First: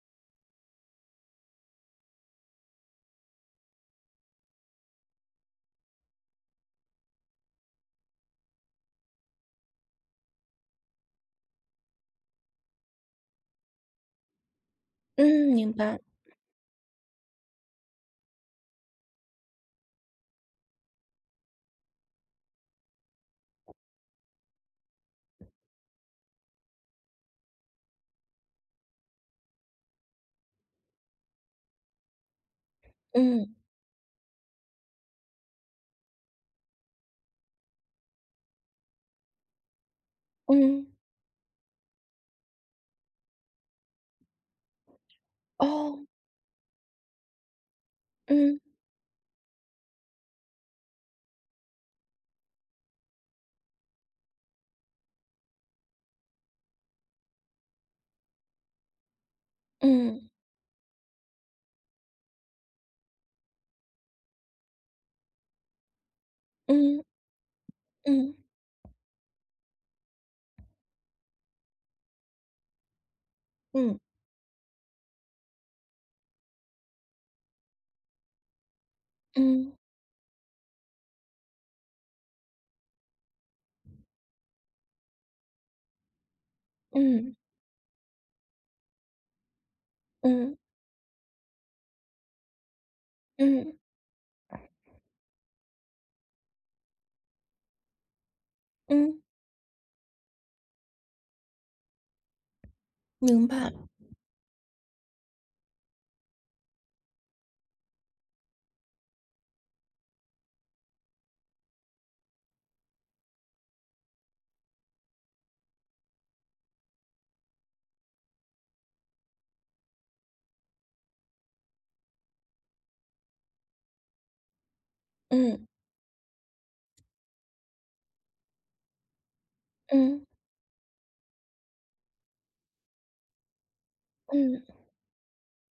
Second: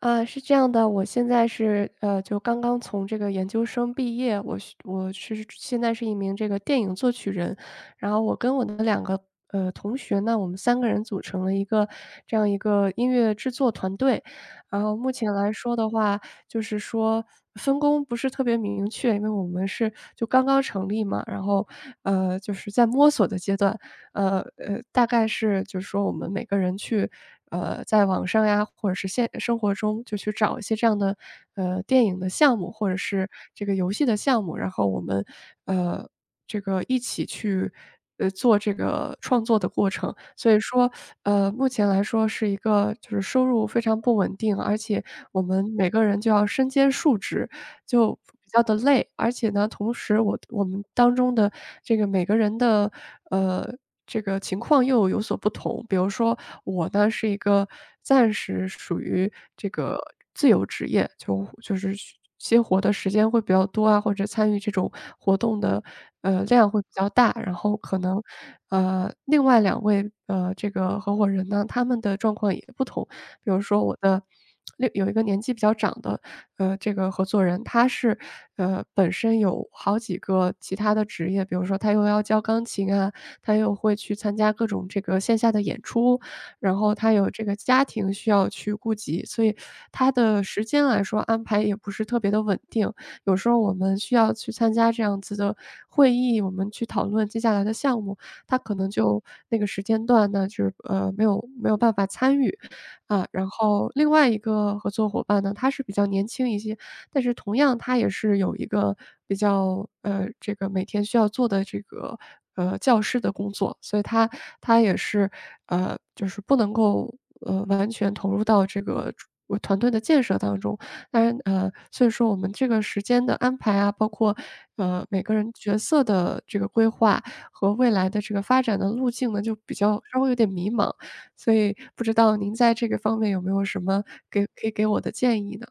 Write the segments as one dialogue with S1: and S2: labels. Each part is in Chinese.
S1: 是这样的，我现在是就刚刚从这个研究生毕业，我现在是一名这个电影作曲人，然后我跟我的两个同学呢，我们三个人组成了一个这样一个音乐制作团队，然后目前来
S2: 嗯，明
S1: 说的
S2: 白，
S1: 话，就是说分工不是特别明确，因为我们是就刚刚成立嘛，然后，就是在摸索的阶段。大概是就是说我们每个人去，在网上呀，或者是现生活中就去找一些这样的，电影的项目，或者是
S2: 嗯，
S1: 这个游戏的项目，然后我们，呃这个一起去，做这个创作的过程。所以
S2: 嗯，
S1: 说，目前来说是一个就是收入非常不稳定，而且我们每个
S2: 哦，
S1: 人就要身兼数职，就比较
S2: 嗯，
S1: 的累。而且呢，同时我们当中的这个每个人的，呃，这个情况又有所不同。比如说我呢是一个暂时属于这个
S2: 嗯，
S1: 自由职业，就是接活的时间会比较多啊，或者参与这种活动的，量会比
S2: 嗯，
S1: 较大。然后可能，
S2: 嗯，
S1: 另外两位，这个合伙人呢，他们的状况也不同。比如说我
S2: 嗯，
S1: 的另有一个年纪比较长的，这个合作人，他是，本身有
S2: 嗯，
S1: 好几个其他的职业，比如说他又要教钢琴啊，他又会去参加各种这个线下的演出，然后他有
S2: 嗯，
S1: 这个家庭需要去顾及，所以他的
S2: 嗯，
S1: 时间来说安排也不是特别的稳定。有时候我
S2: 嗯，
S1: 们需要去参加这样子的会议，我们去讨论接下来的项目，他可能
S2: 嗯，
S1: 就那个时间段呢，就是，没有办法参与。啊，
S2: 明
S1: 然
S2: 白，
S1: 后另外一个合作伙伴呢，他是比较年轻一些，但是同样他也是有一个比较这个每天需要做的这个，教师的工作，所以他也是，就是不能够，完全投入到这个主我团队的建设当中。当然，所以说我们这个时间的安排啊，包括，每个人
S2: 嗯，
S1: 角色的这个规划和未来的这个发展的路径呢，就比较稍
S2: 嗯，
S1: 微有点迷茫，所以不知道您在这个方面有没有什么给可以
S2: 嗯。
S1: 给我的建议呢？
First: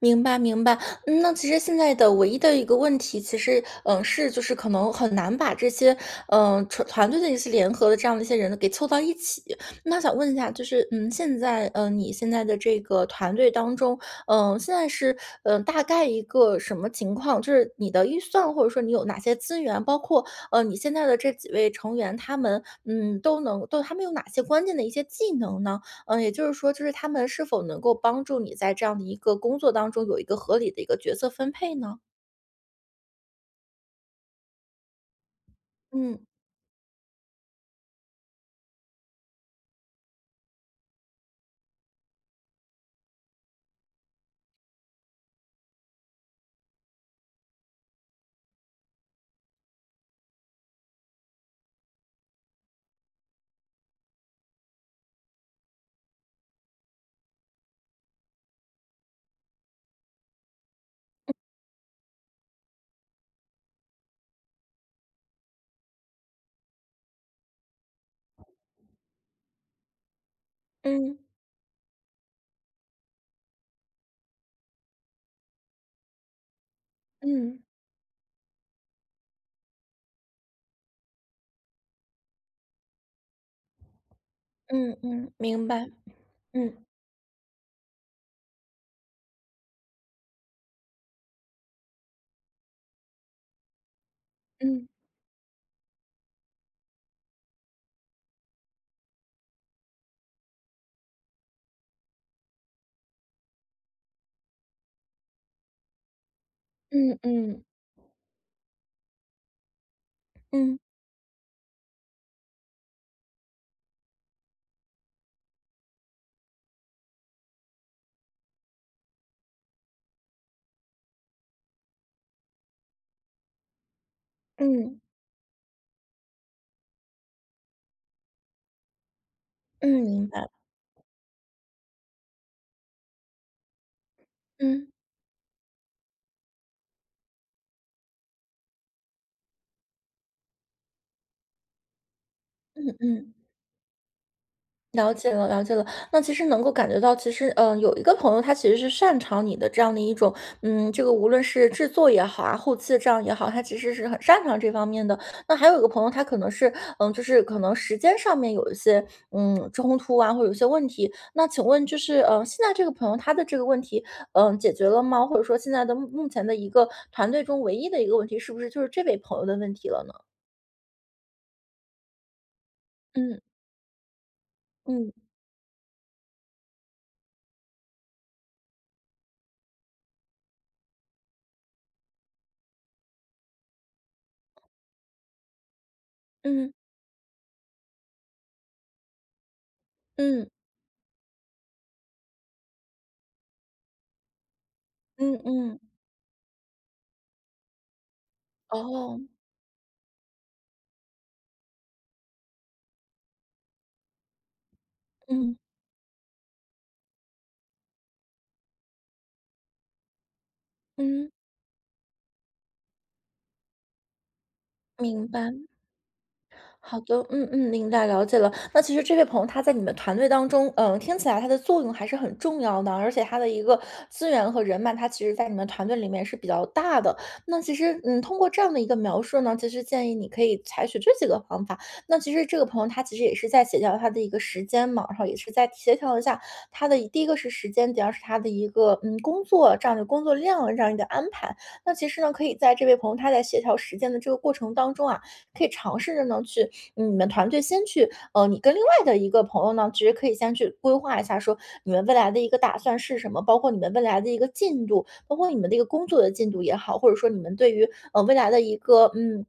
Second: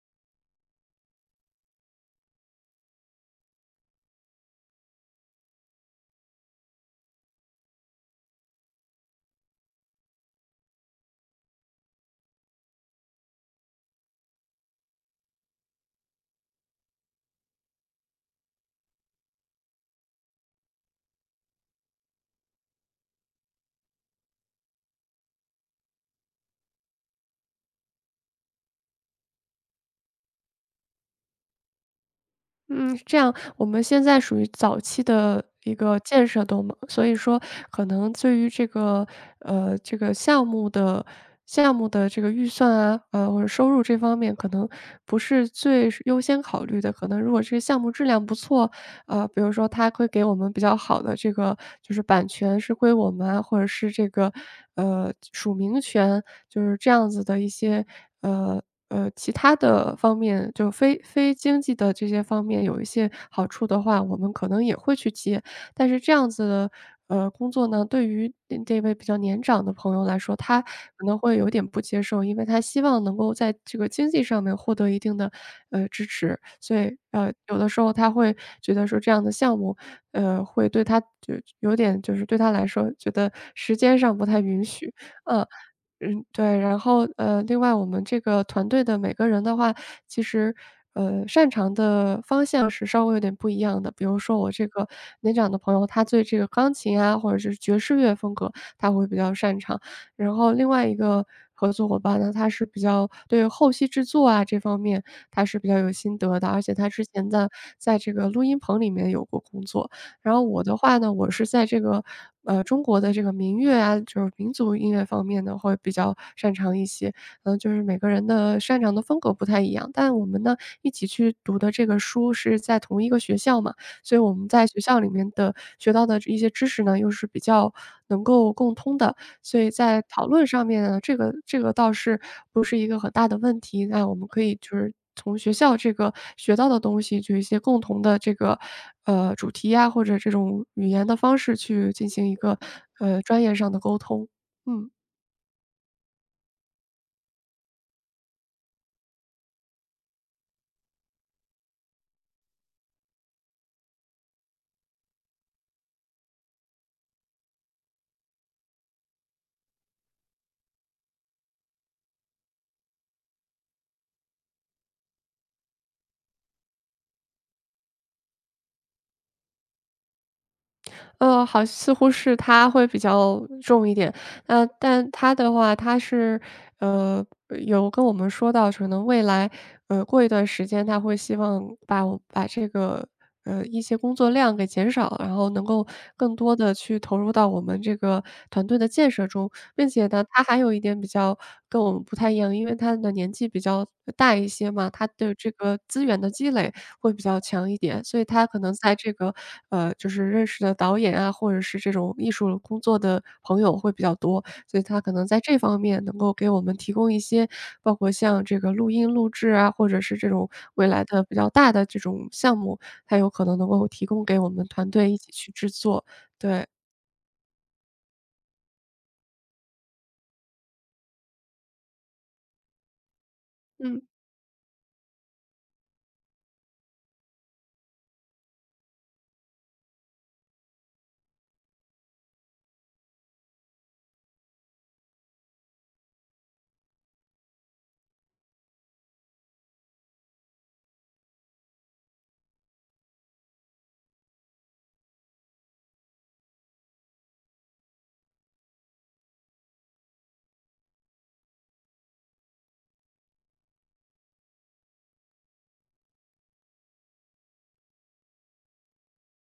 S2: 明白明白。那其实现在的唯一的一个问题，其实，是就是可能很难把这些，团队的一些联合的这样的一些人给凑到一起。那想问一下，就是，现在，你现在的这个团队当中，现在是，大概一个什么情况？就是你的预算，或者说你有哪些资源，包括，你现在的这几位成员，他们，都能，都他们有哪些关键的一些技能呢？也就是说，就是他们是否能够帮助你在这样的一个工作当中有一个合理的一个角色分配呢？
S1: 嗯，是这样，我们现在属于早期的一个
S2: 嗯，
S1: 建设动嘛，所以说可能对于这个这个项目的这个预算啊，或者收入这方面，可能不是最是优先考虑的。可能如果这个项目质量不错，比如说他会给我们比较好的这个就是版权是归我们啊，或者是这个，署名权，就是这样子的一些，呃，其他的方面，就非经济的这些方面有一些好处的话，我们可能也会去接。但是这样子的，工作呢，对于这位比较年长的朋友来说，他可能
S2: 嗯，
S1: 会有点不接受，因为他希望能够在这个经济上面获得一定的，支持。所以，有
S2: 嗯，
S1: 的时候他会觉得说这样的项目，会对他就有点就是对他来说觉得时间上不太允许，
S2: 嗯，嗯，
S1: 嗯。
S2: 明白。
S1: 嗯，对，然
S2: 嗯，
S1: 后，另外我们这个团队的每个人的话，其实，擅长的方向是稍微有点不一样的。比如说我这个
S2: 嗯，
S1: 年长的朋友，他对这个钢琴啊，或者是爵士乐风格，他会比较擅长。然后另外一个合作伙伴呢，他是比较对后期制作啊这方面，他是比较有心得的，而且他之
S2: 嗯，
S1: 前在
S2: 嗯，
S1: 在这个录音棚里面有过工作。然后我的
S2: 嗯，
S1: 话呢，我是在这个，中国的这个民乐啊，就是民族音乐方面呢，会比较擅长一些。嗯，就是每个人的擅长的风格不太一样，但我们呢，一起去读的这个书是在同一个学校嘛，所以我们在学校
S2: 嗯，
S1: 里面的学到的一些知识呢，又是比较能够共通的。所以在
S2: 嗯，
S1: 讨
S2: 明
S1: 论
S2: 白。
S1: 上面呢，这个倒是不是一个很大的问题。那我们可以就
S2: 嗯，
S1: 是从学校这个学到的东西，就一些共同的这个主题呀，或者这种语言的方式去进行一个
S2: 嗯，嗯。
S1: 专业上的沟通。嗯，
S2: 了解了，了解了。那其实能够感觉到，其实，有一个朋友，他其实是擅长你的这样的一种，这个无论是制作也好啊，后期的这样也好，他其实是很擅长这方面的。那还有一个朋友，他可能是，就是可能时间上面有一些，冲突啊，或者有些问题。那请问，就是，现在这个朋友他的这个问题，解决了吗？或者说现在的目前的一个团队中唯一的一个问题，是不是就是这位朋友的问题了呢？
S1: 好，似乎是他会比较
S2: 嗯，
S1: 重一点。但
S2: 嗯，
S1: 他的话，他是呃有跟我们说到，可能未来过一段时间，他会希望把这个一些工作量给减少，然后能够更多的
S2: 嗯，
S1: 去投入到我们这个团队的建设中。并且呢，他
S2: 嗯，
S1: 还有一点比较跟我们不太一样，因为他的年纪比较大一些嘛，他的
S2: 嗯，
S1: 这个
S2: 嗯，
S1: 资源的积累会比较强一点，所以他可能在这
S2: 哦，
S1: 个，就是认识的导演啊，或者是这种艺术工作的朋友会比较多，所以他可能在
S2: 嗯。
S1: 这方面能够给我们提供一些，包括像这个录音录制啊，或者是这种未来的
S2: 嗯，
S1: 比较大的这种项目，它有可能能够提供给我们团队一
S2: 明
S1: 起
S2: 白。
S1: 去制作，对。
S2: 好的，明白了解了。那其实这位朋友他在你们团队当中，听起来他的作用还是很重要的，而且他的一个
S1: 嗯
S2: 资源和人脉，他其实在你们团队里面是比较大的。那其实，通过这样的一个描述呢，其实建议你可以采取这几个方法。那其实这个朋友他其实也是在协调他的一个时间嘛，然后也是在协调一下他的第一个是时间，第二是他的一个工作这样的工作量这样一个安排。那其实呢，可以在这位朋友他在协调时间的这个过程当中啊，可以尝试着呢去你们团队先去，你跟另外的一个朋友呢，其实可以先去规划一下，说你们未来的一个打算是什么，包括你们未来的一个进度，包括你们的一个工作的进度也好，或者说你们对于未来的一个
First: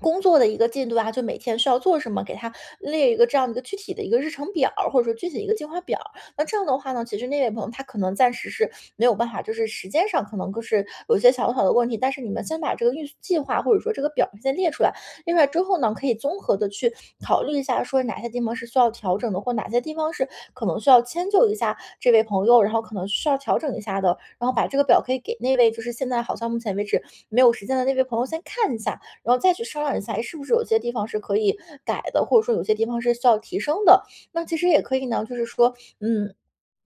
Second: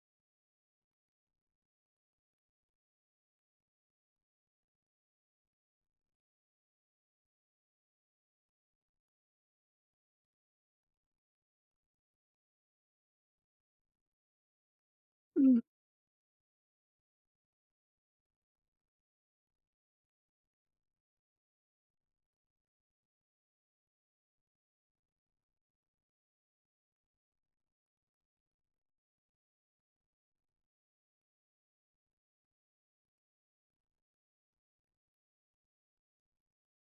S2: 工作的一个进度啊，就每天需要做什么，给他列一个这样的一个具体的一个日程表或者说具体的一个计划表。那这样的话呢，其实那位朋友他可能暂时是没有办法，就是时间上可能就是有一些小小的问题，但是你们先把这个预计划或者说这个表先列出来。另外
S1: 嗯。
S2: 之后呢，可以综合的去考虑一下，说哪些地方是需要调整的，或哪些地方是可能需要迁就一下这位朋友，然后可能需要调整一下的。然后把这个表可以给那位就是现在好像目前为止没有时间的那位朋友先看一下，然后再去商量一下，哎，是不是有些地方是可以改的，或者说有些地方是需要提升的。那其实也可以呢，就是说，嗯。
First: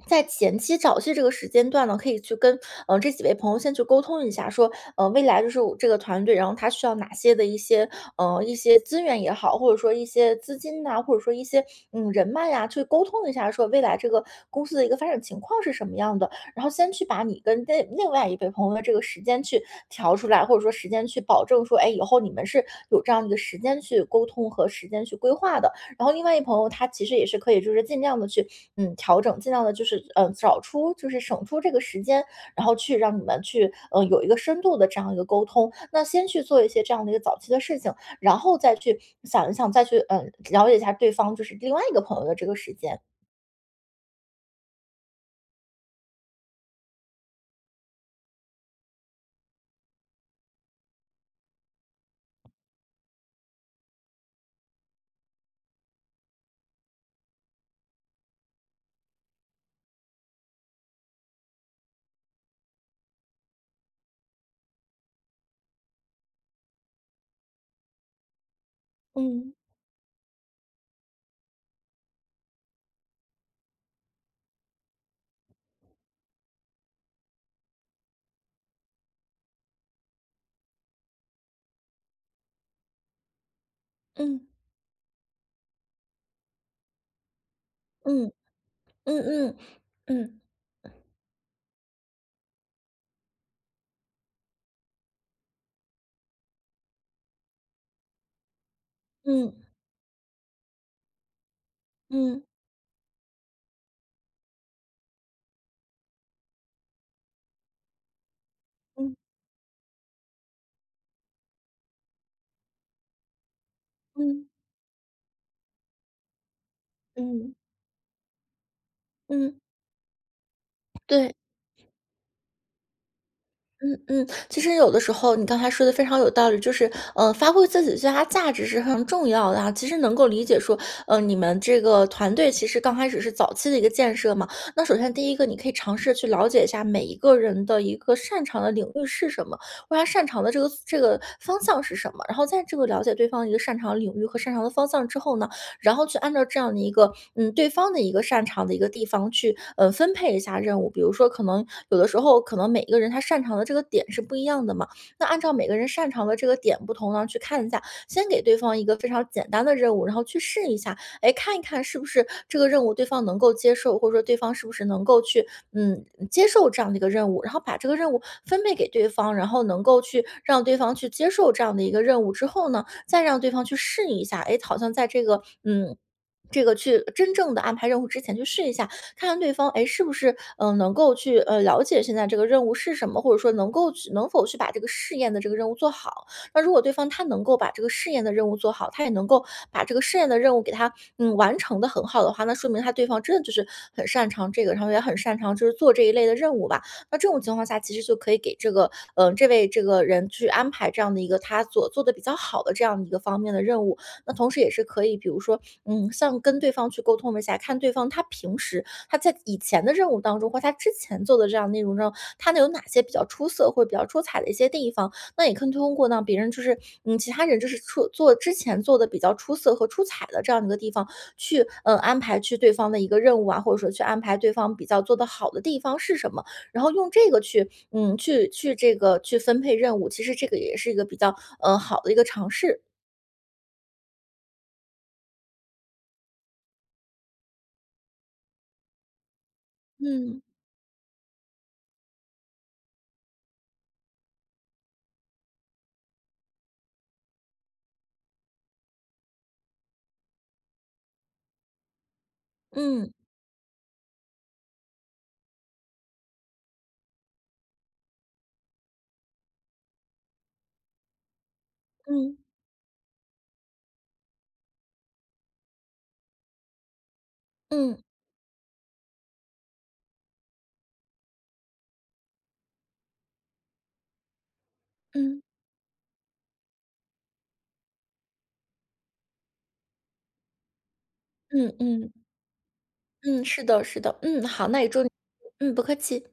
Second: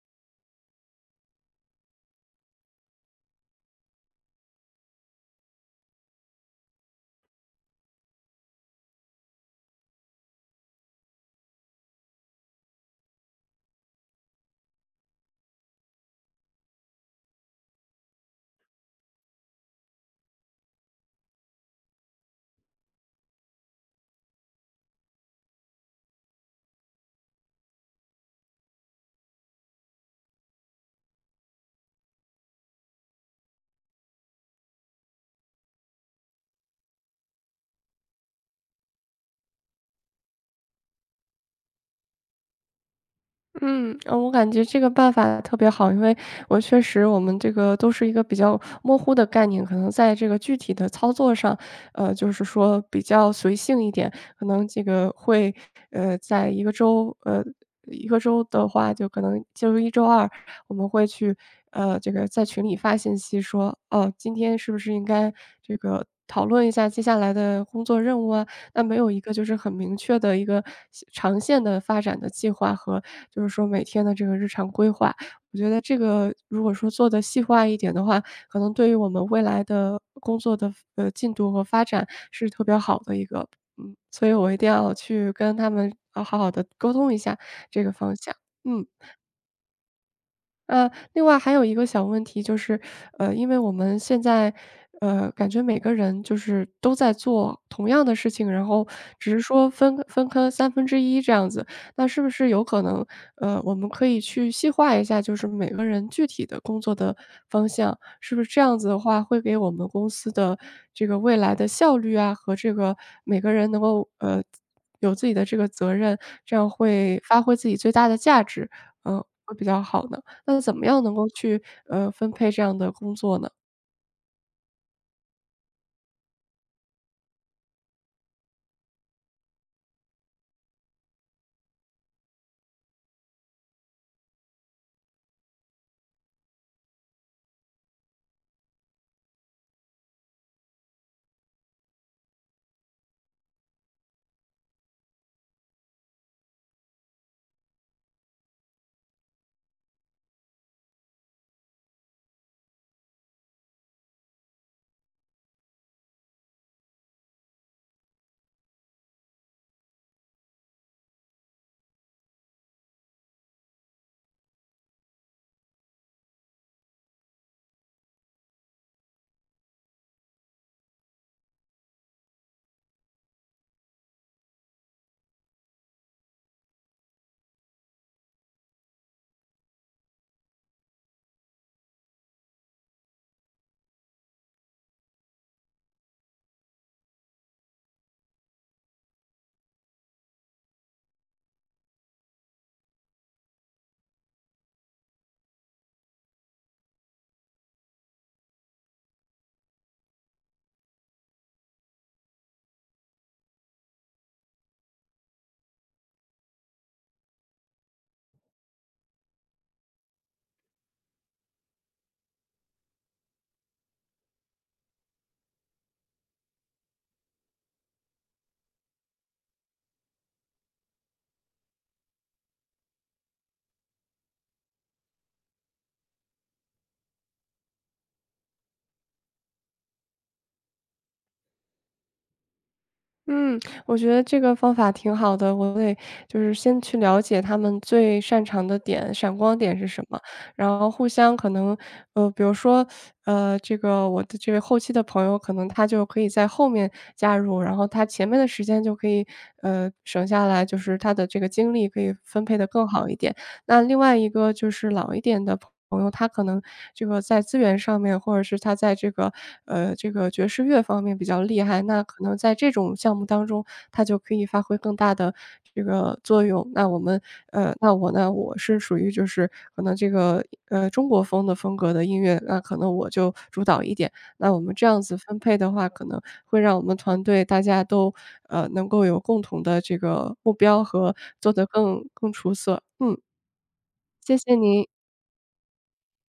S2: 在前期早期这个时间段呢，可以去跟这几位朋友先去沟通一下，说未来就是我这个团队，然后他需要哪些的一些一些资源也好，或者说一些资金呐、或者说一些人脉呀、去沟通一下，说未来这个公司的一个发展情况是什么样的，然后先去把你跟另外一位朋友的这个时间去调出来，或者说时间去保证说，哎，以后你们是有这样一个时间去沟通和时间去规划的，然后另外一朋友他其实也是可以就是尽量的去，调整，尽量的就是，找出就是省出这个时间，然后去让你们去，有一个深度的这样一个沟通。那先去做一些这样的一个早期的事情，然后再去想一想，再去，了解一下对方就是另外一个朋友的这个时间。
S1: 嗯，我感觉这个办法特别好，因为我确实我们这个都是一个比较模糊的概念，可能在这个具体的操作上，就是说比较随性一点，可能这个会，在一个周一个周的话，就可能就一周二，我们会去，这个在群里发信息说，哦，今天是不是应该这个讨论一下接下来的工作任务啊？那没有一个就是
S2: 嗯，
S1: 很明确的一个长线的发展的计划和就是说每天的这个日常规划。我觉得这个如果说做的细化一点的话，可能对于我们未来的工作的进度和发展是特别好的一个，嗯，所以
S2: 嗯，
S1: 我一定要去跟他们好好的沟通一下这个方
S2: 嗯，
S1: 向，嗯。
S2: 嗯，嗯，嗯，
S1: 另外还有一个小问题就是，因为我们现在，感觉每个人就是都在做同样的事情，然后只是
S2: 嗯，
S1: 说分科1/3这样子，那是不
S2: 嗯，
S1: 是有可能，我们可以去细化一下，就是每个人具体的工作的方向，是不是这样子的
S2: 嗯，
S1: 话，会给我们公司的这个未来的效率啊，和这个每个人能够
S2: 嗯，
S1: 有自己的这个责任，这样会发挥
S2: 嗯，
S1: 自己最大的价值，嗯、会
S2: 嗯，
S1: 比较好呢？那怎么样能够
S2: 对。
S1: 去，分配这样的工作呢？
S2: 嗯，嗯，其实有的时候你刚才说的非常有道理，就是，发挥自己最大价值是非常重要的啊。其实能够理解说，你们这个团队其实刚开始是早期的一个建设嘛。那首先第一个，你可以尝试去了解一下每一个人的一个擅长的领域是什么，或者他擅长的这个这个方向是什么。然后在这个了解对方一个擅长的领域和擅长的方向之后呢，然后去按照这样的一个，对方的一个擅长的一个地方去，分配一下任务。比如说，可能有的时候，可能每一个人他擅长的这个点是不一样的嘛，那按照每个人擅长的这个点不同呢，去看一下，先给对方一个非常简单的任务，然后去试一下，哎，看一看是不是这个任务对方能够接受，或者说对方是不是能够去，嗯，接受这样的一个任务，然后把这个任务分配给对方，然后能够去让对方去接受这样的一个任务之后呢，再让对方去试一下，哎，好像在这个这个去真正的安排任务之前去试一下，看看对方，哎，是不是能够去了解现在这个任务是什么，或者说能够去能否去把这个试验的这个任务做好。那如果对方他能够把这个试验的任务做好，他也能够把这个试验的任务给他完成的很好的话，那说明他对方真的就是很擅长这个，然后也很擅长就是做这一类的任务吧。那这种情况下，其实就可以给这个，这位这个人去安排这样的一个他所做的比较好的这样的一个方面的任务。那同时也是可以，比如说，像跟对方去沟通一下，看对方他平时他在以前的任务当中，或他之前做的这样内容中，他能有哪些比较出色或者比较出彩的一些地方。那也可以通过让别人就是，其他人就是出做之前做的比较出色和出彩的这样的一个地方，去，安排去对方的一个任务啊，或者说去安排对方比较做的好的地方是什么。然后用这个去，去这个去分配任务，其实这个也是一个比较，好的一个尝试。
S1: 嗯，我觉得这个方法挺好的，我得就是先去了解他们最擅长的点、闪光点是什么，
S2: 嗯，
S1: 然后互相可能，比如说，这个我的这位后期的朋友，可能他就可以在后面加入，然后他前面的时间就可以，省下来，就是他的这个精力可以分配的更好
S2: 嗯，
S1: 一点。那另外一个就是老一点的朋友，他可能这个在资源上面，或者是他在这个，这个爵士乐方面比较厉害，那可能
S2: 嗯，
S1: 在这种项目当中，他就可以发挥更大的这个作用。那我们那
S2: 嗯，
S1: 我呢，我是属于就是可能这个，中国风的风格的音乐，那可能我就主导一点。那我们这样子分
S2: 嗯，
S1: 配的话，可能会让我们团队大家都，能够有共同的这个目标和做得
S2: 嗯，
S1: 更
S2: 嗯，
S1: 更出色，嗯。
S2: 嗯，是的，是的，
S1: 谢
S2: 嗯，
S1: 谢
S2: 好，那
S1: 你。
S2: 也祝你。嗯，不客气。